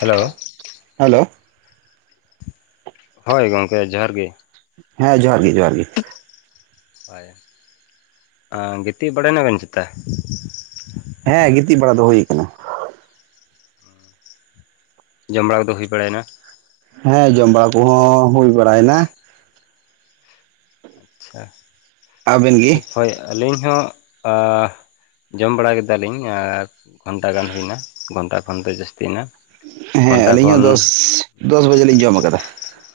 Hello. Hello. ᱦᱳᱭ ᱜᱚᱝᱠᱮ ᱡᱚᱦᱟᱨ ᱜᱮ᱾ ᱦᱮᱸ ᱡᱚᱦᱟᱨ ᱜᱮ ᱡᱚᱦᱟᱨ ᱜᱮ᱾ ᱦᱳᱭ, ᱮᱸ ᱜᱤᱛᱤᱡ ᱵᱟᱲᱟᱭ ᱱᱟᱵᱤᱱ ᱪᱮᱛᱟ? ᱦᱮᱸ ᱜᱤᱛᱤᱡ ᱵᱟᱲᱟ ᱫᱚ ᱦᱩᱭ ᱠᱟᱱᱟ᱾ ᱡᱚᱢ ᱵᱟᱲᱟ ᱠᱚᱫᱚ ᱦᱩᱭ ᱵᱟᱲᱟᱭ ᱱᱟ? ᱦᱮᱸ ᱡᱚᱢ ᱵᱟᱲᱟ ᱠᱚᱦᱚᱸ ᱦᱩᱭ ᱵᱟᱲᱟᱭ ᱱᱟ᱾ ᱟᱪᱪᱷᱟ᱾ ᱟᱵᱮᱱ ᱜᱮ? ᱴᱷᱤᱠ ᱦᱳᱭ ᱟᱹᱞᱤᱧ ᱦᱚᱸ ᱟ ᱡᱚᱢ ᱵᱟᱲᱟ ᱠᱮᱫᱟᱞᱤᱧ ᱟᱨ ᱜᱷᱚᱱᱴᱟ ᱜᱟᱱ ᱦᱩᱭᱱᱟ, ᱜᱷᱚᱱᱴᱟ ᱠᱷᱚᱱ ᱫᱚ ᱡᱟᱹᱥᱛᱤᱭᱮᱱᱟ᱾ ᱦᱮᱸ ᱜᱷᱚᱱᱴᱟ ᱟᱹᱞᱤᱧ ᱠᱷᱚᱱ ᱦᱚᱸ ᱫᱚᱥ, ᱫᱚᱥ ᱵᱟᱡᱮ ᱞᱤᱧ ᱡᱚᱢ ᱠᱟᱫᱟ᱾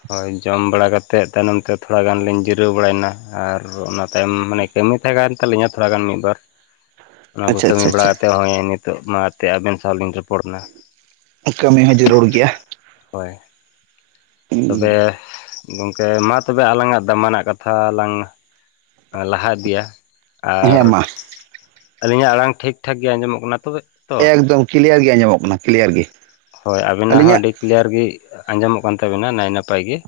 ᱦᱳᱭ ᱡᱚᱢ ᱵᱟᱲᱟ ᱠᱟᱛᱮᱫ ᱛᱟᱭᱱᱚᱢ ᱛᱮ ᱛᱷᱚᱲᱟ ᱜᱟᱱ ᱞᱤᱧ ᱡᱤᱨᱟᱹᱣ ᱵᱟᱲᱟᱭᱱᱟ ᱟᱨ ᱚᱱᱟ ᱛᱟᱭᱚᱢ ᱢᱟᱱᱮ ᱠᱟᱹᱢᱤ ᱛᱟᱦᱮᱸ ᱠᱟᱱ ᱛᱟᱹᱞᱤᱧᱟ ᱛᱷᱚᱲᱟ ᱜᱟᱱ ᱢᱤᱫ ᱵᱟᱨ, ᱚᱱᱟ ᱠᱚ ᱟᱪᱪᱷᱟ ᱠᱟᱹᱢᱤ ᱟᱪᱪᱷᱟ ᱵᱟᱲᱟ ᱟᱪᱪᱷᱟ ᱠᱟᱛᱮᱫ ᱦᱚᱸᱜ-ᱚᱭ ᱱᱤᱛ ᱛᱳᱜ ᱢᱟ ᱛᱮ ᱟᱵᱤᱱ ᱥᱟᱶ ᱞᱤᱧ ᱨᱚᱯᱚᱲ [inaudible] ᱠᱟᱹᱢᱤ ᱦᱚᱸ ᱡᱟᱹᱨᱩᱲ ᱜᱮᱭᱟ᱾ ᱦᱚᱭ ᱾ ᱛᱚᱵᱮ ᱦᱮᱸ ᱜᱚᱝᱠᱮ ᱢᱟ ᱛᱚᱵᱮ ᱟᱞᱟᱝᱟᱜ ᱫᱟᱢᱟᱱᱟᱜ ᱠᱟᱛᱷᱟ ᱞᱟᱝ ᱞᱟᱦᱟ ᱤᱫᱤᱭᱟ ᱾ ᱦᱮᱸ ᱢᱟ ᱾ ᱟᱹᱞᱤᱧᱟᱜ ᱟᱲᱟᱝ ᱴᱷᱤᱠ ᱴᱷᱟᱠ ᱜᱮ ᱟᱸᱡᱚᱢᱚᱜ ᱠᱟᱱᱟ ᱛᱚᱵᱮ ᱾ ᱮᱠᱫᱚᱢ ᱠᱞᱤᱭᱟᱨ ᱜᱮ ᱟᱸᱡᱚᱢᱚᱜ ᱠᱟᱱᱟ ᱠᱞᱤᱭᱟᱨ ᱜᱮ ᱟᱹᱞᱤᱧᱟᱜ ᱾ ᱠᱞᱤᱨᱭᱟᱨ ᱜᱮ ᱟᱸᱡᱚᱢᱚᱜ ᱠᱟᱱ ᱛᱟᱹᱵᱤᱱᱟ ᱱᱟᱭ ᱱᱟᱯᱟᱭ ᱜᱮ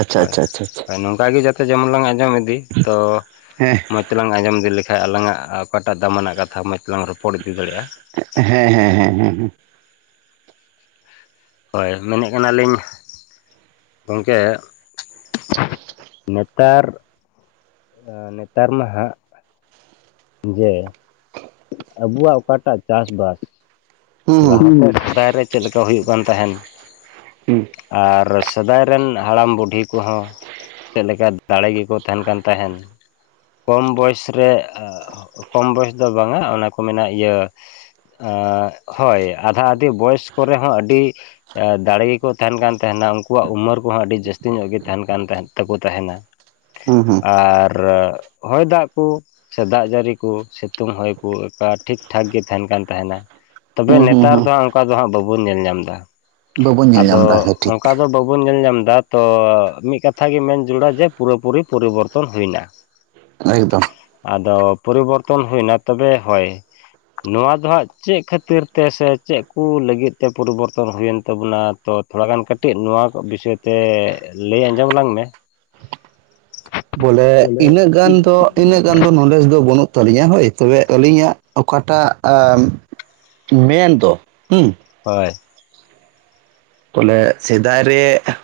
ᱟᱪᱪᱷᱟ ᱦᱳᱭ ᱟᱪᱪᱷᱟ ᱟᱪᱪᱷᱟ ᱟᱪᱪᱷᱟ ᱦᱳᱭ ᱱᱚᱝᱠᱟ ᱜᱮ ᱡᱟ ᱛᱮ ᱡᱚᱢᱚᱱ ᱞᱟᱝ ᱟᱸᱡᱚᱢ ᱤᱫᱤ ᱛᱚ ᱦᱮᱸ ᱢᱚᱸᱡᱽ ᱛᱮᱞᱟᱝ ᱟᱸᱡᱚᱢ ᱤᱫᱤ ᱞᱮᱠᱷᱟᱡ ᱟᱞᱟᱝᱟᱜ ᱚᱠᱟᱴᱟᱜ ᱫᱟᱢᱟᱱᱟᱜ ᱠᱟᱛᱷᱟ ᱢᱚᱪ ᱛᱮᱞᱟᱝ ᱨᱚᱯᱚᱲ ᱤᱫᱤ ᱫᱟᱲᱮᱜᱼᱟ ᱾ ᱦᱮᱸ ᱦᱮᱸ ᱦᱮᱸ ᱦᱮᱸ ᱦᱮᱸ ᱾ ᱦᱚᱭ ᱢᱮᱱᱮᱜ ᱠᱟᱱᱟᱞᱤᱧ ᱾ ᱜᱚᱝᱠᱮ ᱱᱮᱛᱟᱨ ᱱᱮᱛᱟᱨ ᱢᱟ ᱦᱟᱸᱜ ᱡᱮ ᱟᱵᱚᱣᱟᱜ ᱚᱠᱟᱴᱟᱜ ᱪᱟᱥ ᱵᱟᱥ ᱦᱩᱸ ᱞᱟᱦᱟᱭ ᱨᱮ ᱪᱮᱫ ᱞᱮᱠᱟ ᱦᱩᱭᱩᱜ ᱠᱟᱱ ᱛᱟᱦᱮᱱ ᱦᱩᱸ ᱾ ᱟᱨ ᱥᱮᱫᱟᱭ ᱨᱮᱱ ᱦᱟᱲᱟᱢ ᱵᱩᱰᱷᱤ ᱠᱚ ᱦᱚᱸ ᱪᱮᱫ ᱞᱮᱠᱟ ᱫᱟᱲᱮ ᱜᱮ ᱠᱚ ᱛᱟᱦᱮᱱ ᱠᱟᱱ ᱛᱟᱦᱮᱱ ᱾ ᱠᱚᱢ ᱵᱚᱭᱮᱥ ᱨᱮ ᱟᱻ ᱠᱚᱢ ᱵᱚᱭᱮᱥ ᱫᱚ ᱵᱟᱝᱟ ᱚᱱᱮ ᱠᱚ ᱢᱮᱱᱟ ᱤᱭᱟᱹ ᱟᱻ ᱦᱚᱭ ᱟᱫᱷᱟ ᱟᱹᱫᱷᱤ ᱵᱚᱭᱮᱥ ᱠᱚᱨᱮ ᱦᱚᱸ ᱟᱹᱰᱤ ᱫᱟᱲᱮ ᱜᱮ ᱠᱚ ᱛᱟᱦᱮᱱ ᱠᱟᱱ ᱛᱟᱦᱮᱱᱟ ᱩᱱᱠᱩᱣᱟᱜ ᱩᱢᱟᱹᱨ ᱠᱚ ᱦᱚᱸ ᱟᱹᱰᱤ ᱡᱟᱹᱥᱛᱤ ᱧᱚᱜ ᱜᱮ ᱛᱟᱦᱮᱱ ᱠᱟᱱ ᱛᱟᱦᱮ ᱛᱟᱠᱚ ᱛᱟᱦᱮᱱᱟ ᱾ [unintelligible] ᱦᱩᱸ ᱦᱩᱸ ᱾ ᱟᱨ ᱦᱚᱭ ᱫᱟᱜ ᱠᱚ ᱥᱮ ᱫᱟᱜ ᱡᱟᱹᱲᱤ ᱠᱚ ᱥᱮ ᱥᱤᱛᱩᱝ ᱦᱚᱸᱭ ᱠᱚ ᱚᱠᱟ ᱴᱷᱤᱠ ᱴᱷᱟᱠ ᱜᱮ ᱛᱟᱦᱮᱱ ᱠᱟᱱ ᱛᱟᱦᱮᱱᱟ ᱾ ᱛᱚᱵᱮ ᱦᱩᱸ ᱦᱩᱸ ᱱᱮᱛᱟᱨ ᱦᱩᱸ ᱫᱚ ᱦᱟᱸᱜ ᱚᱱᱠᱟ ᱫᱚ ᱦᱟᱸᱜ ᱵᱟᱵᱚᱱ ᱧᱮᱞ ᱧᱟᱢ ᱮᱫᱟ ᱾ ᱵᱟᱵᱚᱱ ᱧᱮᱞ ᱧᱟᱢ ᱟᱫᱚ ᱮᱫᱟ ᱦᱮᱸ ᱴᱷᱤᱠ ᱚᱱᱠᱟ ᱫᱚ ᱵᱟᱵᱚᱱ ᱧᱮᱞ ᱧᱟᱢ ᱮᱫᱟ᱾ ᱛᱚ ᱢᱤᱫ ᱠᱟᱛᱷᱟ ᱜᱮ ᱢᱮᱱ ᱡᱟᱹᱨᱩᱲᱟ ᱡᱮ ᱯᱩᱨᱟᱹ ᱯᱩᱨᱤ ᱯᱚᱨᱤᱵᱚᱨᱛᱚᱱ ᱦᱩᱭᱱᱟ ᱾ ᱮᱠᱫᱚᱢ ᱾ ᱟᱫᱚ ᱯᱚᱨᱤᱵᱚᱨᱛᱚᱱ ᱦᱩᱭᱱᱟ ᱛᱚᱵᱮ ᱦᱳᱭ ᱱᱚᱣᱟ ᱫᱚ ᱦᱟᱸᱜ ᱪᱮᱫ ᱠᱷᱟᱹᱛᱤᱨ ᱛᱮ ᱥᱮ ᱪᱮᱫ ᱠᱚ ᱞᱟᱹᱜᱤᱫ ᱛᱮ ᱯᱚᱨᱤᱵᱚᱨᱛᱚᱱ ᱦᱩᱭᱮᱱ ᱛᱟᱵᱚᱱᱟ ᱛᱚ ᱛᱷᱚᱲᱟ ᱜᱟᱱ ᱠᱟᱹᱴᱤᱡ ᱱᱚᱣᱟ ᱠᱚ ᱵᱤᱥᱚᱭ ᱛᱮ ᱞᱟᱹᱭ ᱟᱸᱡᱚᱢ ᱟᱞᱟᱝ ᱢᱮ ᱾ ᱵᱚᱞᱮ ᱤᱱᱟᱹᱜ ᱜᱟᱱ ᱫᱚ ᱤᱱᱟᱹᱜ ᱜᱟᱱ ᱫᱚ ᱱᱚᱞᱮᱡᱽ ᱫᱚ ᱵᱟᱹᱱᱩᱜ ᱛᱟᱹᱞᱤᱧᱟ ᱦᱳᱭ ᱛᱚᱵᱮ ᱟᱹᱞᱤᱧᱟᱜ ᱚᱠᱟᱴᱟᱜ ᱟᱸᱻ ᱢᱮᱱ ᱫᱚ ᱦᱳᱭ ᱾ ᱵᱚᱞᱮ ᱥᱮᱫᱟᱭ ᱨᱮ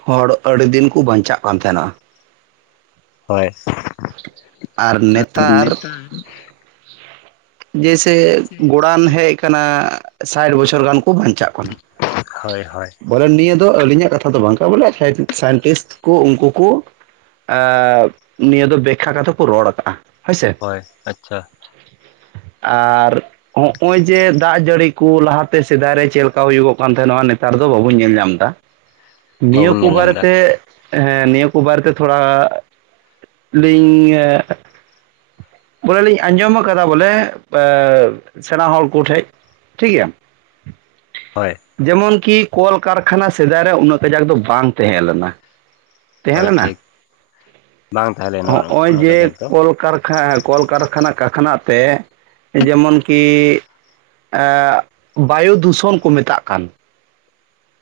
ᱦᱚᱲ ᱟᱹᱰᱤ ᱫᱤᱱ ᱠᱚ ᱵᱟᱧᱪᱟᱜ ᱠᱟᱱ ᱛᱟᱦᱮᱸᱱᱟ ᱾ ᱦᱳᱭ ᱾ ᱟᱨ ᱱᱮᱛᱟᱨ ᱡᱮᱥᱮ ᱜᱚᱲᱟᱱ ᱦᱮᱡ ᱟᱠᱟᱱᱟ ᱥᱟᱴ ᱵᱚᱪᱷᱚᱨ ᱜᱟᱱ ᱠᱚ ᱵᱟᱧᱪᱟᱜ ᱠᱟᱱᱟ ᱦᱳᱭ ᱦᱳᱭ ᱾ ᱵᱚᱞᱮ ᱱᱤᱭᱟᱹ ᱫᱚ ᱟᱹᱞᱤᱧᱟᱜ ᱠᱟᱛᱷᱟ ᱫᱚ ᱵᱟᱝ ᱠᱟᱱᱟ ᱵᱚᱞᱮ ᱥᱟᱭᱮᱱᱴᱤᱥᱴ ᱠᱚ ᱩᱱᱠᱩ ᱠᱚ ᱟᱻ ᱱᱤᱭᱟᱹ ᱫᱚ ᱵᱮᱠᱠᱷᱟ ᱠᱟᱛᱮ ᱠᱚ ᱨᱚᱲ ᱟᱠᱟᱜᱼᱟ ᱦᱳᱭᱥᱮ ᱾ ᱦᱚᱭ ᱟᱪᱪᱷᱟ ᱾ ᱟᱨ ᱦᱚᱜᱼᱚᱭ ᱡᱮ ᱫᱟᱜ ᱡᱟᱹᱲᱤ ᱠᱚ ᱞᱟᱦᱟᱛᱮ ᱥᱮᱫᱟᱭ ᱨᱮ ᱪᱮᱫ ᱞᱮᱠᱟ ᱦᱩᱭᱩᱜᱚᱜ ᱠᱟᱱ ᱛᱟᱦᱮᱱᱚᱜᱼᱟ ᱱᱮᱛᱟᱨ ᱫᱚ ᱵᱟᱵᱚᱱ ᱧᱮᱞ ᱧᱟᱢ ᱮᱫᱟ᱾ [unintelligible] ᱱᱤᱭᱟᱹ ᱠᱚ ᱧᱮᱞ ᱧᱟᱢ ᱮᱫᱟ ᱵᱟᱨᱮᱛᱮ ᱦᱮᱸ ᱱᱤᱭᱟᱹ ᱠᱚ ᱵᱟᱨᱮ ᱛᱮ ᱛᱷᱚᱲᱟ ᱞᱤᱧ ᱵᱚᱞᱮ ᱞᱤᱧ ᱟᱸᱡᱚᱢ ᱟᱠᱟᱫᱟ ᱵᱚᱞᱮ ᱥᱮᱬᱟ ᱦᱚᱲ ᱠᱚᱴᱷᱮᱡ ᱴᱷᱤᱠ ᱜᱮᱭᱟ᱾ ᱦᱳᱭ ᱡᱮᱢᱚᱱ ᱠᱤ ᱠᱚᱞᱠᱟᱨᱠᱷᱟᱱᱟ ᱥᱮᱫᱟᱭ ᱨᱮ ᱩᱱᱟᱹᱜ ᱠᱟᱡᱟᱠ ᱫᱚ ᱵᱟᱝ ᱛᱟᱦᱮᱸᱞᱮᱱᱟ᱾ ᱛᱟᱦᱮᱸ ᱦᱳᱭ ᱞᱮᱱᱟ ᱴᱷᱤᱠ ᱵᱟᱝ ᱛᱟᱦᱮᱸ ᱞᱮᱱᱟ ᱦᱚᱸᱜᱼᱚᱭ ᱩᱱᱟᱹᱜ ᱡᱮ ᱠᱟᱡᱟᱠ ᱫᱚ ᱠᱚᱞᱠᱟᱨ ᱦᱮᱸ ᱠᱚᱞᱠᱟᱨᱠᱷᱟᱱᱟ ᱠᱟᱨᱠᱷᱱᱟᱜ ᱛᱮ ᱡᱮᱢᱚᱱᱠᱤ ᱮᱜ ᱵᱟᱭᱩ ᱫᱩᱥᱚᱱ ᱠᱚ ᱢᱮᱛᱟᱜ ᱠᱟᱱ।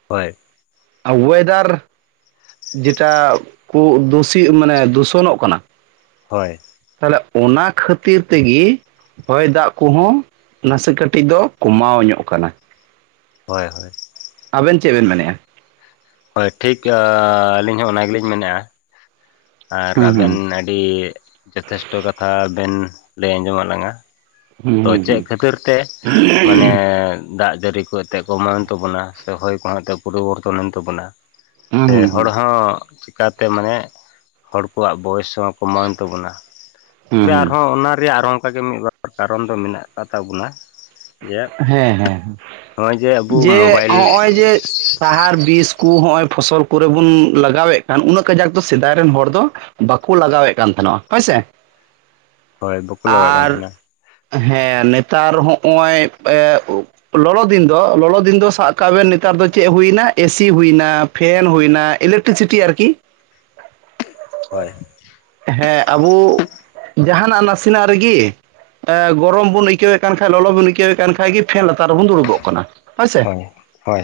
ᱦᱳᱭ ᱚᱭᱮᱫᱟᱨ ᱡᱮᱴᱟ ᱠᱩᱜ ᱫᱩᱥᱤ ᱢᱟᱱᱮ ᱫᱩᱥᱚᱱᱚᱜ ᱠᱟᱱᱟ। ᱦᱳᱭ ᱛᱟᱦᱚᱞᱮ ᱚᱱᱟ ᱠᱷᱟᱹᱛᱤᱨ ᱛᱮᱜᱮ ᱦᱚᱭ ᱫᱟᱜ ᱠᱚᱦᱚᱸ ᱱᱟᱥᱮ ᱠᱟᱹᱴᱤᱡ ᱫᱚ ᱠᱚᱢᱟᱣ ᱧᱚᱜ ᱠᱟᱱᱟ᱾ ᱦᱳᱭ ᱦᱳᱭ ᱟᱵᱮᱱ ᱪᱮᱫ ᱵᱮᱱ ᱢᱮᱱᱮᱫᱼᱟ? ᱦᱳᱭ ᱴᱷᱤᱠ ᱟᱹᱞᱤᱧ ᱦᱚᱸ ᱚᱱᱟ ᱜᱮᱞᱤᱧ ᱢᱮᱱᱮᱫᱼᱟ᱾ ᱟᱨ ᱦᱩᱸ ᱦᱩᱸ ᱟᱵᱮᱱ ᱟᱹᱰᱤ ᱡᱚᱛᱷᱮᱥᱴᱚ ᱠᱟᱛᱷᱟ ᱵᱮᱱ ᱞᱟᱹᱭ ᱟᱸᱡᱚᱢᱟ ᱞᱟᱝᱟ᱾ ᱦᱩᱸ ᱛᱚ ᱪᱮᱫ ᱦᱩᱸ ᱠᱷᱟᱹᱛᱤᱨ ᱛᱮ ᱢᱟᱱᱮ ᱫᱟᱜ ᱡᱟᱹᱲᱤ ᱠᱚ ᱮᱱᱛᱜ ᱠᱚᱢᱟᱣᱮᱱ ᱛᱟᱵᱚᱱᱟ ᱥᱮ ᱦᱚᱭ ᱠᱚᱦᱚᱸ ᱮᱱᱛᱜ ᱯᱚᱨᱤᱵᱚᱨᱛᱚᱱᱮᱱ ᱛᱟᱵᱚᱱᱟ? ᱦᱩᱸ ᱦᱩᱸ ᱥᱮ ᱦᱩᱸ ᱦᱚᱲ ᱦᱚᱸ ᱪᱮᱠᱟᱛᱮ ᱢᱟᱱᱮ ᱦᱚᱲ ᱠᱚᱣᱟᱜ ᱵᱚᱭᱮᱥ ᱦᱚᱸ ᱠᱚᱢᱟᱣᱮᱱ ᱛᱟᱵᱚᱱᱟ? ᱦᱩᱸ ᱛᱚᱵᱮ ᱦᱩᱸ ᱟᱨᱦᱚᱸ ᱚᱱᱟ ᱨᱮᱭᱟᱜ ᱟᱨᱦᱚᱸ ᱚᱱᱠᱟᱜᱮ ᱢᱤᱫᱵᱟᱨ ᱠᱟᱨᱚᱱ ᱫᱚ ᱢᱮᱱᱟᱜ ᱠᱟᱜ ᱛᱟᱵᱚᱱᱟ᱾ ᱡᱮ ᱱᱚᱜᱼᱚᱭ ᱟᱵᱚ ᱦᱮᱸᱦᱮᱸ ᱡᱮ ᱢᱳᱵᱟᱭᱤᱞ ᱦᱚᱜᱼᱚᱭ ᱡᱮ ᱥᱟᱦᱟᱨ, ᱵᱤᱥ ᱠᱚ ᱱᱚᱜᱼᱚᱭ ᱯᱷᱚᱥᱚᱞ ᱠᱚᱨᱮ ᱵᱚᱱ ᱞᱟᱜᱟᱣᱮᱫ ᱠᱟᱱ ᱩᱱᱟᱹᱜ ᱠᱟᱡᱟᱠ ᱫᱚ ᱥᱮᱫᱟᱭ ᱨᱮᱱ ᱦᱚᱲ ᱫᱚ ᱵᱟᱠᱚ ᱞᱟᱜᱟᱣᱮᱜ ᱠᱟᱱ ᱛᱟᱦᱮᱱᱟ ᱦᱳᱭᱥᱮ, [inaudible] ᱵᱟᱠᱚ ᱞᱟᱜᱟᱜ ᱠᱟᱱ ᱟᱨ ᱛᱟᱦᱮᱱᱟ ᱦᱮᱸ ᱱᱮᱛᱟᱨ ᱦᱚᱸᱜᱼᱚᱭ ᱮᱸᱜ ᱞᱚᱞᱚ ᱫᱤᱱ ᱫᱚ ᱞᱚᱞᱚ ᱫᱤᱱ ᱫᱚ ᱥᱟᱵ ᱠᱟᱜ ᱵᱮᱱ ᱱᱮᱛᱟᱨ ᱫᱚ ᱪᱮᱫ ᱦᱩᱭᱱᱟ ᱮᱥᱤ ᱦᱩᱭᱮᱱᱟ᱾ ᱯᱷᱮᱱ ᱦᱩᱭᱱᱟ ᱤᱞᱮᱠᱴᱨᱤᱥᱤᱴᱤ ᱟᱨᱠᱤ᱾ ᱦᱳᱭ, ᱦᱮᱸ ᱟᱵᱚ ᱡᱟᱦᱱᱟᱜ ᱱᱟᱥᱮᱱᱟᱜ ᱨᱮᱜᱤ ᱜᱚᱨᱚᱢ ᱵᱚᱱ ᱟᱹᱭᱠᱟᱹᱣᱮᱫ ᱠᱟᱱ ᱠᱷᱟᱱ ᱞᱚᱞᱚ ᱵᱚᱱ ᱟᱹᱭᱠᱟᱹᱣᱮᱫ ᱮ ᱠᱷᱟᱱ ᱜᱮ ᱯᱷᱮᱱ ᱞᱟᱛᱟᱨ ᱨᱮᱵᱚᱱ ᱫᱩᱲᱩᱵᱚᱜ ᱠᱟᱱᱟ ᱦᱳᱭᱥᱮ᱾ ᱦᱳᱭ ᱦᱳᱭ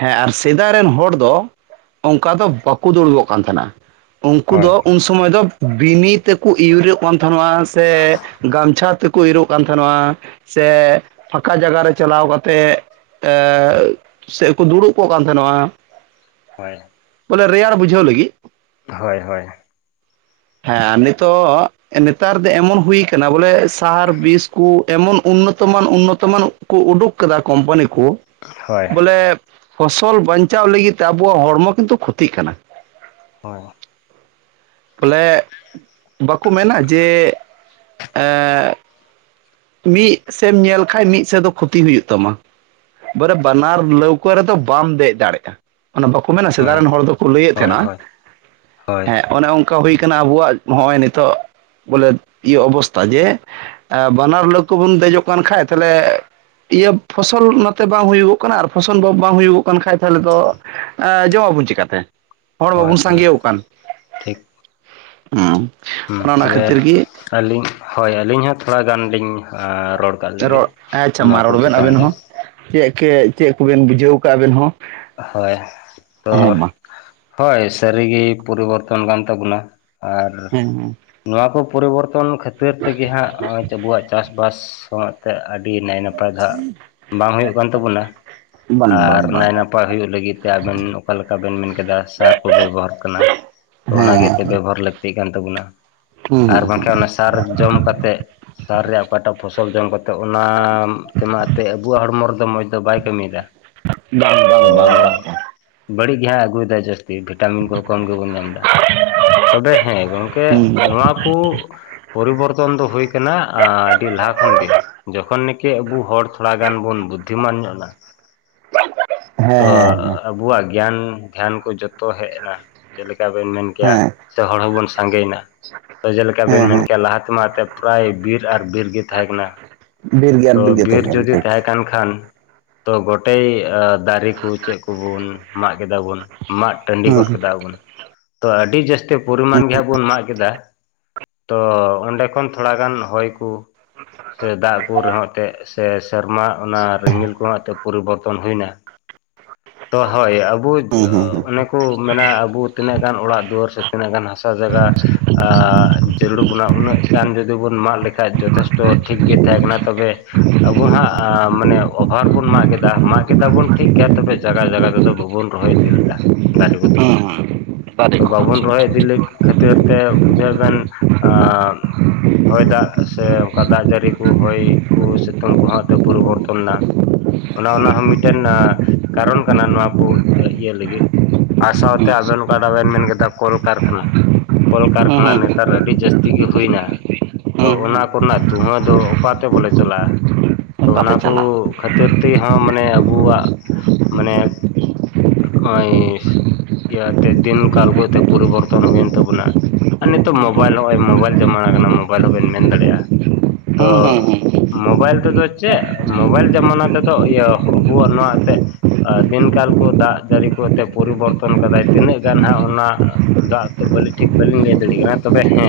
ᱦᱮᱸ ᱟᱨ ᱥᱮᱫᱟᱭ ᱨᱮᱱ ᱦᱚᱲ ᱫᱚ ᱚᱱᱠᱟ ᱫᱚ ᱵᱟᱠᱚ ᱫᱩᱲᱩᱵᱚᱜ ᱠᱟᱱ ᱛᱟᱦᱮᱸᱱᱟ᱾ ᱩᱱᱠᱩ ᱦᱳᱭ ᱫᱚ ᱩᱱ ᱥᱚᱢᱚᱭ ᱫᱚ ᱵᱤᱱᱤ ᱛᱮᱠᱚ ᱤᱭᱤᱨᱚᱜ ᱠᱟᱱ ᱛᱟᱦᱮᱱᱟ ᱥᱮ ᱜᱟᱢᱪᱷᱟ ᱛᱮ ᱠᱚ ᱤᱣᱤᱨᱚᱜ ᱠᱟᱱ ᱛᱟᱦᱮᱱᱟ। ᱥᱮ ᱯᱷᱟᱸᱠᱟ ᱡᱟᱭᱜᱟ ᱨᱮ ᱪᱟᱞᱟᱣ ᱠᱟᱛᱮᱫ ᱮᱜ ᱥᱮ ᱠᱚ ᱫᱩᱲᱩᱵ ᱠᱚᱜ ᱠᱟᱱ ᱛᱟᱦᱮᱱᱚᱜᱼᱟ᱾ ᱦᱳᱭ, ᱵᱚᱞᱮ ᱨᱮᱭᱟᱲ ᱵᱩᱡᱷᱟᱹᱣ ᱞᱟᱹᱜᱤᱫ᱾ ᱦᱳᱭ ᱦᱳᱭ᱾ ᱦᱮᱸ ᱟᱨ ᱱᱤᱛᱚᱜ ᱮ ᱱᱮᱛᱟᱨ ᱫᱚ ᱮᱢᱚᱱ ᱦᱩᱭ ᱟᱠᱟᱱᱟ ᱵᱚᱞᱮ ᱥᱟᱨ ᱵᱤᱥ ᱠᱚ ᱮᱢᱚᱱ ᱩᱱᱱᱚᱛᱚᱢᱟᱱ ᱩᱱᱱᱚᱛᱚᱢᱟᱱᱚᱜ ᱠᱚ ᱩᱰᱩᱠ ᱠᱟᱫᱟ ᱠᱳᱢᱯᱟᱱᱤ ᱠᱚ ᱦᱳᱭ ᱵᱚᱞᱮ ᱯᱷᱚᱥᱚᱞ ᱵᱟᱧᱪᱟᱣ ᱞᱟᱹᱜᱤᱫ ᱛᱮ ᱟᱵᱚᱣᱟᱜ ᱦᱚᱲᱢᱚ ᱠᱤᱱᱛᱩ ᱠᱷᱚᱛᱤᱜ ᱠᱟᱱᱟ᱾ ᱦᱳᱭ᱾ ᱵᱚᱞᱮ ᱵᱟᱠᱚ ᱢᱮᱱᱟ ᱡᱮ ᱮᱜ ᱢᱤᱫ ᱥᱮᱫ ᱮᱢ ᱧᱮᱞ ᱠᱷᱟᱡ ᱢᱤᱫ ᱥᱮᱫ ᱫᱚ ᱠᱷᱚᱛᱤ ᱦᱩᱭᱩᱜ ᱛᱟᱢᱟ᱾ ᱵᱚᱞᱮ ᱵᱟᱱᱟᱨ ᱞᱟᱹᱣᱠᱟᱹ ᱨᱮᱫᱚ ᱵᱟᱢ ᱫᱮᱡ ᱫᱟᱲᱮᱜᱼᱟ᱾ ᱚᱱᱟ ᱵᱟᱠᱚ ᱢᱮᱱᱟ ᱥᱮᱫᱟᱭ ᱦᱳᱭ ᱨᱮᱱ ᱦᱚᱲ ᱫᱚᱠᱚ ᱞᱟᱹᱭᱮᱫ ᱦᱳᱭ ᱦᱳᱭ ᱦᱳᱭ ᱛᱟᱦᱮᱱᱟ ᱦᱳᱭ ᱦᱳᱭ ᱦᱮᱸ ᱚᱱᱮ ᱚᱝ ᱠᱟ ᱦᱩᱭ ᱟᱠᱟᱱᱟ ᱟᱵᱚᱣᱟᱜ ᱦᱚᱸᱜᱼᱚᱭ ᱱᱤᱛᱚᱜ ᱵᱚᱞᱮ ᱤᱭᱟᱹ ᱚᱵᱚᱥᱛᱟ ᱡᱮ ᱮᱵ ᱵᱟᱱᱟᱨ ᱞᱟᱹᱣᱠᱟᱹ ᱵᱚᱱ ᱫᱮᱡᱚᱜ ᱠᱟᱱ ᱠᱷᱟᱡ ᱛᱟᱦᱞᱮ ᱤᱭᱟᱹ ᱯᱷᱚᱥᱚᱞ ᱱᱚᱛᱮ ᱵᱟᱝ ᱦᱩᱭᱩᱜᱚᱜ ᱠᱟᱱᱟ, ᱟᱨ ᱯᱷᱚᱥᱚᱞ ᱵᱟᱝ ᱵᱟᱝ ᱦᱩᱭᱩᱜᱚᱜ ᱠᱟᱱ ᱠᱷᱟᱡ ᱛᱟᱦᱚᱞᱮ ᱫᱚ ᱟ ᱡᱚᱢᱟᱵᱚᱱ ᱪᱤᱠᱟᱹᱛᱮ ᱦᱚᱲ ᱢᱟᱵᱚᱱ ᱦᱳᱭ ᱥᱟᱸᱜᱮᱣ ᱟᱠᱟᱱ᱾ ᱦᱮᱸ᱾ ᱦᱩᱸᱢ ᱛᱚᱵᱮ ᱜᱮ ᱟᱹᱞᱤᱧ ᱦᱳᱭ ᱟᱹᱞᱤᱧ ᱦᱚᱸ ᱛᱷᱚᱲᱟ ᱜᱟᱱ ᱞᱤᱧ ᱟ ᱨᱚᱲ ᱠᱟᱜ ᱞᱮᱜᱮ ᱨᱚᱲ ᱟᱪᱪᱷᱟ ᱢᱟ ᱱᱚᱣᱟ ᱠᱚ ᱨᱚᱲ ᱵᱮᱱ ᱪᱮᱛᱟᱱ ᱟᱵᱮᱱ ᱨᱮ ᱦᱚᱸ, ᱪᱮᱫ ᱠᱮᱱᱪᱮᱫ ᱠᱚ ᱵᱮᱱ ᱵᱩᱡᱷᱟᱹᱣ ᱠᱟᱜᱼᱟ ᱟᱵᱮᱱ ᱦᱚᱸ᱾ ᱦᱳᱭ ᱛᱚ ᱦᱮᱸ ᱢᱟ ᱦᱳᱭ ᱥᱟᱹᱨᱤᱜᱤ ᱯᱚᱨᱤᱵᱚᱨᱛᱚᱱ ᱠᱟᱱ ᱛᱟᱵᱚᱱᱟ᱾ ᱟᱨ ᱦᱮᱸ ᱱᱚᱣᱟ ᱠᱚ ᱯᱚᱨᱤᱵᱚᱨᱛᱚᱱ ᱠᱷᱟᱹᱛᱤᱨ ᱛᱮᱜᱮ ᱦᱟᱸᱜ ᱦᱚᱜᱼᱚᱭ ᱟᱵᱚᱣᱟᱜ ᱪᱟᱥ ᱵᱟᱥ ᱦᱚᱸ ᱛᱮᱜ ᱟᱹᱰᱤ ᱱᱟᱭ ᱱᱟᱯᱟᱭ ᱫᱚ ᱦᱟᱸᱜ ᱵᱟᱝ ᱦᱩᱭᱩᱜ ᱠᱟᱱ ᱛᱟᱵᱚᱱᱟ᱾ ᱦᱮᱸ ᱵᱟᱝ ᱟᱨ ᱵᱟᱝ ᱵᱟᱝ ᱱᱟᱭ ᱱᱟᱯᱟᱭ ᱯᱟᱭ ᱦᱩᱭᱩᱜ ᱞᱟᱹᱜᱤᱫ ᱛᱮ ᱟᱵᱮᱱ ᱚᱠᱟ ᱞᱮᱠᱟ ᱵᱮᱱ ᱢᱮᱱ ᱠᱮᱫᱟ ᱥᱟᱨ ᱠᱚ ᱵᱮᱵᱚᱦᱟᱨᱟᱜ ᱠᱟᱱᱟ᱾ ᱛᱚ ᱚᱱᱟ ᱦᱮᱸ ᱜᱮ ᱮᱛᱮ ᱦᱮᱸ ᱵᱮᱵᱚᱦᱟᱨ ᱞᱟᱹᱠᱛᱤ ᱠᱟᱱ ᱛᱟᱵᱚᱱᱟ᱾ ᱦᱩᱸ ᱟᱨ ᱦᱩᱸ ᱦᱩᱸ ᱵᱟᱝᱠᱷᱟᱱ ᱚᱱᱟ ᱥᱟᱨ ᱡᱚᱢ ᱠᱟᱛᱮᱜ, ᱥᱟᱨ ᱨᱮᱭᱟᱜ ᱚᱠᱟᱴᱟᱜ ᱯᱷᱚᱥᱚᱞ ᱡᱚᱢ ᱠᱟᱛ ᱛᱚ ᱚᱱᱟ ᱛᱮᱢᱟᱜ ᱮᱱᱛᱮᱫ ᱟᱵᱚᱣᱟᱜ ᱦᱚᱲᱢᱚ ᱨᱮᱫᱚ ᱢᱚᱡᱽ ᱫᱚ ᱵᱟᱭ ᱠᱟᱹᱢᱤᱭᱮᱫᱟ᱾ ᱵᱟᱝ ᱵᱟᱝ ᱛᱚ ᱵᱟᱝ ᱵᱟᱝ ᱵᱟᱹᱲᱤᱡ ᱜᱮ ᱦᱟᱸᱜ-ᱮ ᱟᱜᱩᱭᱫᱟ ᱡᱟᱥ ᱵᱤ ᱵᱷᱤᱴᱟᱢᱤᱱ ᱠᱚᱦᱚᱸ ᱠᱚᱢ ᱜᱮ ᱵᱚᱱ ᱧᱟᱢ ᱮᱫᱟ᱾ ᱛᱚᱵᱮ ᱦᱮᱸ ᱜᱚᱢᱠᱮ ᱦᱩᱸ ᱱᱚᱣᱟ ᱠᱚ ᱯᱚᱨᱤᱵᱚᱨᱛᱚᱱ ᱫᱚ ᱦᱩᱭ ᱠᱟᱱᱟ ᱟ ᱟᱹᱰᱤ ᱞᱟᱦᱟ ᱠᱷᱚᱱ ᱜᱮ ᱡᱚᱠᱷᱚᱱ ᱱᱟᱠᱤ ᱟᱵᱚ ᱦᱚᱲ ᱛᱷᱚᱲᱟ ᱜᱟᱱ ᱵᱚᱱ ᱵᱩᱫᱽᱫᱷᱤᱢᱟᱱ ᱧᱚᱜᱱᱟ᱾ ᱦᱮᱸ ᱛᱚ ᱦᱮᱸ ᱟᱵᱚᱣᱟᱜ ᱜᱮᱭᱟᱱ ᱫᱷᱮᱭᱟᱱ ᱠᱚ ᱡᱚᱛᱚ ᱦᱮᱡ ᱮᱱᱟ, ᱡᱮᱞᱮᱠᱟ ᱵᱮᱱ ᱢᱮᱱ ᱦᱮᱸ ᱦᱮᱸ ᱠᱮᱜᱼᱟ᱾ ᱛᱚ ᱦᱚᱲ ᱦᱚᱸᱵᱚᱱ ᱥᱟᱸᱜᱮᱭᱮᱱᱟ᱾ ᱛᱚ ᱡᱮᱞᱮᱠᱟ ᱦᱮᱸ ᱵᱮᱱ ᱢᱮᱱ ᱦᱮᱸ ᱠᱮᱜᱼᱟ ᱞᱟᱦᱟᱛᱮ ᱢᱟ ᱮᱛᱮᱜ ᱯᱨᱟᱭ ᱵᱤᱨ ᱟᱨ ᱵᱤᱨ ᱜᱮ ᱛᱟᱦᱮᱸ ᱠᱟᱱᱟ᱾ ᱵᱤᱨ ᱜᱮᱭᱟ ᱛᱚ ᱜᱮ ᱵᱤᱨ ᱛᱟᱦᱮᱸ ᱠᱟᱱᱟ ᱡᱩᱫᱤ ᱴᱷᱤᱠ ᱛᱟᱦᱮᱸ ᱠᱟᱱ ᱠᱷᱟᱱ ᱛᱚ ᱜᱳᱴᱮᱭ ᱟᱸ ᱫᱟᱨᱮ ᱠᱩ ᱪᱮᱫ ᱠᱩᱵᱩᱱ ᱢᱟᱸᱜ ᱠᱮᱫᱟ ᱵᱩᱱ, ᱢᱟᱸᱜ ᱴᱟᱺᱰᱤ ᱦᱩᱸ ᱜᱚᱫ ᱠᱮᱫᱟ ᱵᱩᱱ᱾ ᱛᱚ ᱟᱹᱰᱤ ᱡᱟᱹᱥᱛᱤ ᱯᱚᱨᱤᱢᱟᱱ ᱜᱮ ᱦᱟᱸᱜ ᱵᱩᱱ ᱢᱟᱸᱜ ᱠᱮᱫᱟ᱾ ᱛᱚ ᱚᱸᱰᱮ ᱠᱷᱚᱱ ᱛᱷᱚᱲᱟ ᱜᱟᱱ ᱦᱚᱭ ᱠᱩ ᱥᱮ ᱫᱟᱜ ᱠᱩ ᱨᱮᱦᱚᱸ ᱮᱸᱛᱮᱫ ᱥᱮ ᱥᱮᱨᱢᱟ ᱚᱱᱟ ᱨᱤᱢᱤᱞ ᱠᱚ ᱦᱟᱸᱜ ᱮᱸᱛᱮᱫ ᱯᱚᱨᱤᱵᱚᱨᱛᱚᱱ ᱦᱩᱭᱱᱟ᱾ ᱛᱚ ᱦᱚᱭ ᱟᱵᱩ ᱦᱩᱸ ᱡᱚ ᱦᱩᱸ ᱚᱱᱮ ᱠᱩ ᱢᱮᱱᱟ ᱟᱵᱩ ᱛᱤᱱᱟᱹᱜ ᱜᱟᱱ ᱚᱲᱟᱜ ᱫᱩᱣᱟᱹᱨ ᱥᱮ ᱛᱤᱱᱟᱹᱜ ᱜᱟᱱ ᱦᱟᱥᱟ ᱡᱟᱭᱜᱟ ᱟᱜ ᱡᱟᱹᱨᱩᱲ ᱵᱚᱱᱟ ᱩᱱᱟᱹᱜ ᱜᱟᱱ ᱡᱩᱫᱤ ᱵᱩᱱ ᱢᱟᱸᱜ ᱞᱮᱠᱷᱟᱡ ᱡᱚᱛ ᱡᱚᱛᱷᱮᱥᱴᱚ ᱴᱷᱤᱠ ᱜᱮ ᱛᱟᱦᱮᱸ ᱠᱟᱱᱟ ᱛᱚᱵᱮ ᱟᱵᱩ ᱦᱟᱸᱜ ᱟ ᱢᱟᱱᱮ ᱚᱵᱷᱟᱨ ᱵᱩᱱ ᱢᱟᱸᱜ ᱠᱮᱫᱟ ᱢᱟᱸᱜ ᱠᱮᱫᱟᱵᱩᱱ ᱴᱷᱤᱠ ᱜᱮᱭᱟ ᱛᱚᱵᱮ ᱡᱟᱜᱟ ᱡᱟᱜᱟ ᱛᱮᱫᱚ ᱵᱟᱵᱩᱱ ᱨᱚᱦᱚᱭ ᱤᱫᱤ ᱞᱮᱫᱟ ᱫᱟᱨᱮ ᱠᱚᱫᱚ᱾ ᱦᱩᱸ ᱫᱟᱨᱮ ᱛᱚ ᱠᱚ ᱦᱩᱸ ᱵᱟᱵᱚᱱ ᱨᱚᱦᱚᱭ ᱤᱫᱤ ᱞᱮᱫ ᱠᱷᱟᱹᱛᱤᱨ ᱛᱮ ᱵᱩᱡᱷᱟᱹᱣ ᱵᱮᱱ ᱟᱸ ᱦᱚᱭ ᱫᱟᱜ ᱥᱮ ᱚᱱᱠᱟ ᱫᱟᱜ ᱡᱟᱹᱲᱤ ᱠᱩ ᱦᱚᱭ ᱠᱩ ᱥᱤᱛᱩᱝ ᱠᱚ ᱦᱟᱸᱜ ᱮᱛᱮ ᱯᱚᱨᱤᱵᱚᱨᱛᱚᱱ ᱱᱟ᱾ ᱚᱱᱟ ᱚᱱᱟ ᱦᱚᱸ ᱢᱤᱫᱴᱮᱱ ᱟ ᱠᱟᱨᱚᱱ ᱠᱟᱱᱟ ᱱᱚᱣᱟ ᱠᱚ ᱤᱭᱟᱹ ᱤᱭᱟᱹ ᱞᱟᱹᱜᱤᱫ᱾ ᱟᱨ ᱥᱟᱶᱛᱮ ᱟᱵᱮᱱ ᱦᱩᱸ ᱚᱠᱟᱴᱟᱜ ᱵᱮᱱ ᱢᱮᱱ ᱠᱮᱫᱟ ᱠᱚᱞᱠᱟᱨᱠᱷᱟᱱᱟ᱾ ᱠᱚᱞ ᱠᱟᱨᱠᱷᱟᱱᱟ ᱱᱮᱛᱟᱨ ᱟᱹᱰᱤ ᱡᱟᱹᱥᱛᱤ ᱜᱤ ᱦᱩᱭ ᱱᱟ ᱛᱚ ᱦᱩᱸ ᱚᱱᱟ ᱦᱩᱸ ᱠᱚᱨᱮᱱᱟᱜ ᱫᱷᱩᱶᱟᱹ ᱫᱚ ᱚᱠᱟ ᱛᱮ ᱵᱚᱞᱮ ᱪᱟᱞᱟᱜᱼᱟ ᱛᱚ ᱚᱱᱟ ᱚᱱᱠᱟᱛᱮ ᱠᱩ ᱪᱟᱞᱟᱜᱼᱟ ᱠᱷᱟᱛᱤᱨ ᱛᱮ ᱦᱚ ᱢᱟᱱᱮ ᱟᱵᱩᱣᱟᱜ ᱢᱟᱱᱮ ᱱᱚᱜᱼᱚᱭ ᱤᱭᱟᱹ ᱟᱛᱮᱫ ᱫᱤᱱ ᱠᱟᱞ ᱠᱚ ᱛᱮᱫ ᱯᱚᱨᱤᱵᱚᱨᱛᱚᱱ ᱦᱩᱭᱮᱱ ᱛᱟᱵᱩᱱᱟ ᱟᱨ ᱱᱤᱛᱚᱜ ᱢᱳᱵᱟᱭᱤᱞ ᱦᱚᱸᱜᱼᱚᱭ ᱢᱳᱵᱟᱭᱤᱞ ᱡᱟᱢᱟᱱᱟ ᱠᱟᱱᱟ ᱢᱳᱵᱟᱭᱤᱞ ᱦᱚᱸᱵᱮᱱ ᱢᱮᱱ ᱫᱟᱲᱮᱭᱟᱜᱼᱟ ᱛᱚ ᱦᱩᱸ ᱦᱩᱸ ᱦᱩᱸ ᱢᱚᱵᱟᱭᱤᱞ ᱛᱮᱫᱚ ᱪᱮᱜ ᱢᱚᱵᱟᱭᱤᱞ ᱡᱟᱢᱟᱱᱟ ᱛᱮᱫᱚ ᱤᱭᱚ ᱟᱵᱩᱣᱟᱜ ᱱᱚᱣᱟ ᱛᱮᱜ ᱫᱤᱱᱠᱟᱞ ᱠᱚ ᱫᱟᱜ ᱡᱟᱹᱲᱤ ᱠᱚ ᱛᱮᱜ ᱯᱚᱨᱤᱵᱚᱨᱛᱚᱱ ᱠᱟᱫᱟᱭ ᱛᱤᱱᱟᱹᱜ ᱜᱟᱱ ᱦᱟᱜ ᱚᱱᱟ ᱫᱟᱜ ᱛᱚ ᱵᱟᱹᱞᱤ ᱴᱷᱤᱠ ᱵᱟᱹᱞᱤᱧ ᱞᱟᱹᱭ ᱫᱟᱲᱤᱜ ᱠᱟᱱᱟ ᱛᱚᱵᱮ ᱦᱮ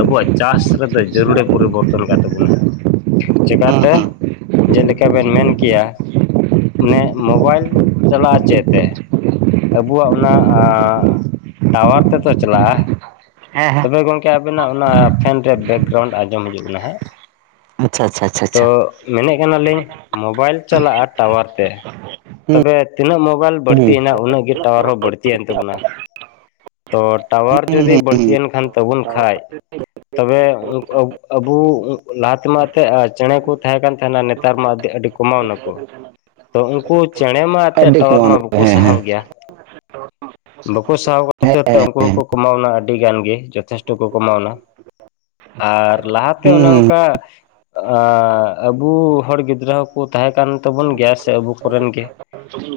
ᱟᱵᱩᱣᱟᱜ ᱪᱟᱥ ᱨᱮᱫᱚ ᱡᱟᱹᱨᱩᱲᱮ ᱯᱚᱨᱤᱵᱚᱨᱛᱚᱱ ᱠᱟᱜ ᱛᱟᱵᱩᱱᱟ ᱦᱩᱸ ᱪᱮᱠᱟᱛᱮ ᱦᱩᱸ ᱡᱮᱞᱮᱠᱟ ᱵᱮᱱ ᱢᱮᱱ ᱠᱮᱭᱟ ᱢᱟᱱᱮ ᱢᱚᱵᱟᱭᱮᱞ ᱪᱟᱞᱟᱜᱼᱟ ᱪᱮᱫ ᱛᱮ ᱟᱵᱩᱣᱟᱜ ᱚᱱᱟ ᱴᱟᱣᱟᱨ ᱛᱮᱛᱚ ᱪᱟᱞᱟᱜᱼᱟ ᱦᱮᱸ ᱦᱮᱸ ᱛᱚᱵᱮ ᱜᱚᱝᱠᱮ ᱟᱵᱤᱱᱟᱜ ᱚᱱᱟ ᱯᱷᱮᱱ ᱨᱮ ᱵᱮᱠᱜᱨᱟᱣᱩᱱᱰ ᱟᱡᱚᱢ ᱦᱤᱡᱩᱜ ᱠᱟᱱᱟ ᱦᱮ ᱟᱪᱪᱷᱟ ᱟᱪᱪᱷᱟ ᱟᱪᱪᱷᱟ ᱛᱚ ᱟᱪᱪᱷᱟ ᱢᱮᱱᱮᱜ ᱠᱟᱱᱟᱞᱤᱧ ᱢᱚᱵᱟᱭᱤᱞ ᱪᱟᱞᱟᱜᱼᱟ ᱴᱟᱣᱟᱨ ᱛᱮ ᱦᱩᱸ ᱛᱚᱵᱮ ᱛᱤᱱᱟᱹᱜ ᱢᱚᱵᱟᱞ ᱦᱩᱸ ᱦᱩᱸ ᱵᱟᱹᱲᱛᱤᱭᱮᱱᱟ ᱩᱱᱟᱹᱜ ᱜᱤ ᱴᱟᱣᱟᱨ ᱦᱚ ᱵᱟᱹᱲᱛᱤᱭᱮᱱ ᱛᱟᱵᱩᱱᱟ ᱛᱚ ᱴᱟᱣᱟᱨ ᱦᱩᱸ ᱡᱩᱫᱤ ᱦᱩᱸ ᱵᱟᱹᱲᱛᱤᱭᱮᱱ ᱠᱷᱟᱱ ᱛᱟᱵᱩᱱ ᱠᱷᱟᱡ ᱛᱚᱵᱮ ᱟᱵᱩ ᱞᱟᱦᱟᱛᱮᱢᱟ ᱛᱮᱜ ᱪᱮᱬᱮ ᱠᱩ ᱛᱟᱦᱮ ᱠᱟᱱ ᱛᱟᱦᱮᱱᱟ ᱱᱮᱛᱟᱨ ᱢᱟ ᱟᱹᱰᱤ ᱠᱚᱢᱟᱣ ᱱᱟᱠᱚ [inaudible] ᱛᱚ ᱩᱝᱠᱩ ᱪᱮᱬᱮ ᱢᱟ ᱮᱛᱮᱜ ᱟᱹᱰᱤ ᱴᱟᱣᱟᱨ ᱠᱚᱢᱟᱣ ᱢᱟ ᱱᱟᱯᱟᱭ ᱵᱟᱠᱩ ᱦᱮᱸ ᱦᱮᱸ ᱥᱟᱦᱟᱣ ᱜᱮᱭᱟ ᱵᱟᱠᱚ ᱥᱟᱦᱟᱣ [unintelligible] ᱛᱮ ᱦᱮᱸ ᱩᱱᱠᱩ ᱦᱮᱸ ᱦᱚᱠᱚ ᱠᱚᱢᱟᱣᱱᱟ ᱟᱹᱰᱤ ᱜᱟᱱ ᱜᱮ ᱡᱚᱛᱷᱮᱥᱴᱚ ᱠᱚ ᱠᱚᱢᱟᱣᱱᱟ ᱟᱨ ᱞᱟᱦᱟᱛᱮ ᱦᱩᱸ ᱚᱱᱮ ᱦᱩᱸ ᱚᱝᱠᱟ ᱟᱵᱩ ᱦᱚᱲ ᱜᱤᱫᱽᱨᱟᱹ ᱦᱚᱠᱩ ᱛᱟᱦᱮ ᱠᱟᱱ ᱛᱟᱵᱩᱱ ᱜᱮᱭᱟ ᱥᱮ ᱟᱵᱩ ᱠᱚᱨᱮᱱ ᱜᱮ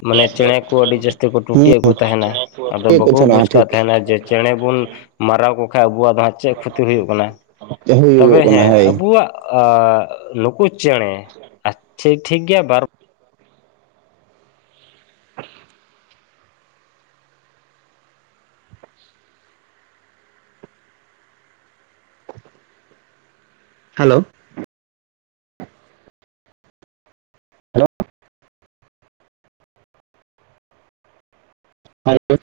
ᱢᱟᱱᱮ ᱪᱮᱬᱮ ᱠᱩ ᱟᱹᱰᱤ ᱡᱟᱹᱥᱛᱤ ᱠᱚ ᱦᱮᱸ ᱴᱩᱴᱤᱭᱮᱫ ᱠᱚ ᱛᱟᱦᱮᱱᱟ ᱟᱫᱚ ᱪᱮᱫ ᱠᱚ ᱵᱟᱹᱠᱩ ᱵᱩᱡ ᱪᱟᱞᱟᱜᱼᱟ ᱠᱟᱫ ᱴᱷᱤᱠ ᱛᱟᱦᱮᱱᱟ ᱡᱮ ᱪᱮᱬᱮ ᱵᱩᱱ ᱢᱟᱨᱟᱣ ᱠᱚ ᱠᱷᱟᱡ ᱟᱵᱩᱣᱟᱜ ᱫᱚ ᱦᱟᱜᱼᱼ ᱪᱮᱜ ᱠᱷᱚᱛᱤ ᱦᱩᱭᱩᱜ ᱠᱟᱱᱟ ᱛᱚᱵᱮ ᱦᱩᱭᱩᱜᱚᱜ ᱠᱟᱱᱟ ᱦᱮ ᱦᱳᱭ ᱟᱵᱩᱣᱟᱜ ᱟ ᱱᱩᱠᱩ ᱪᱮᱬᱮ [unintelligible] ᱴᱷᱤᱠ ᱜᱮᱭᱟ ᱵᱟᱨ [inaudible] ᱦᱮᱞᱚᱶ [inaudible] [inaudible]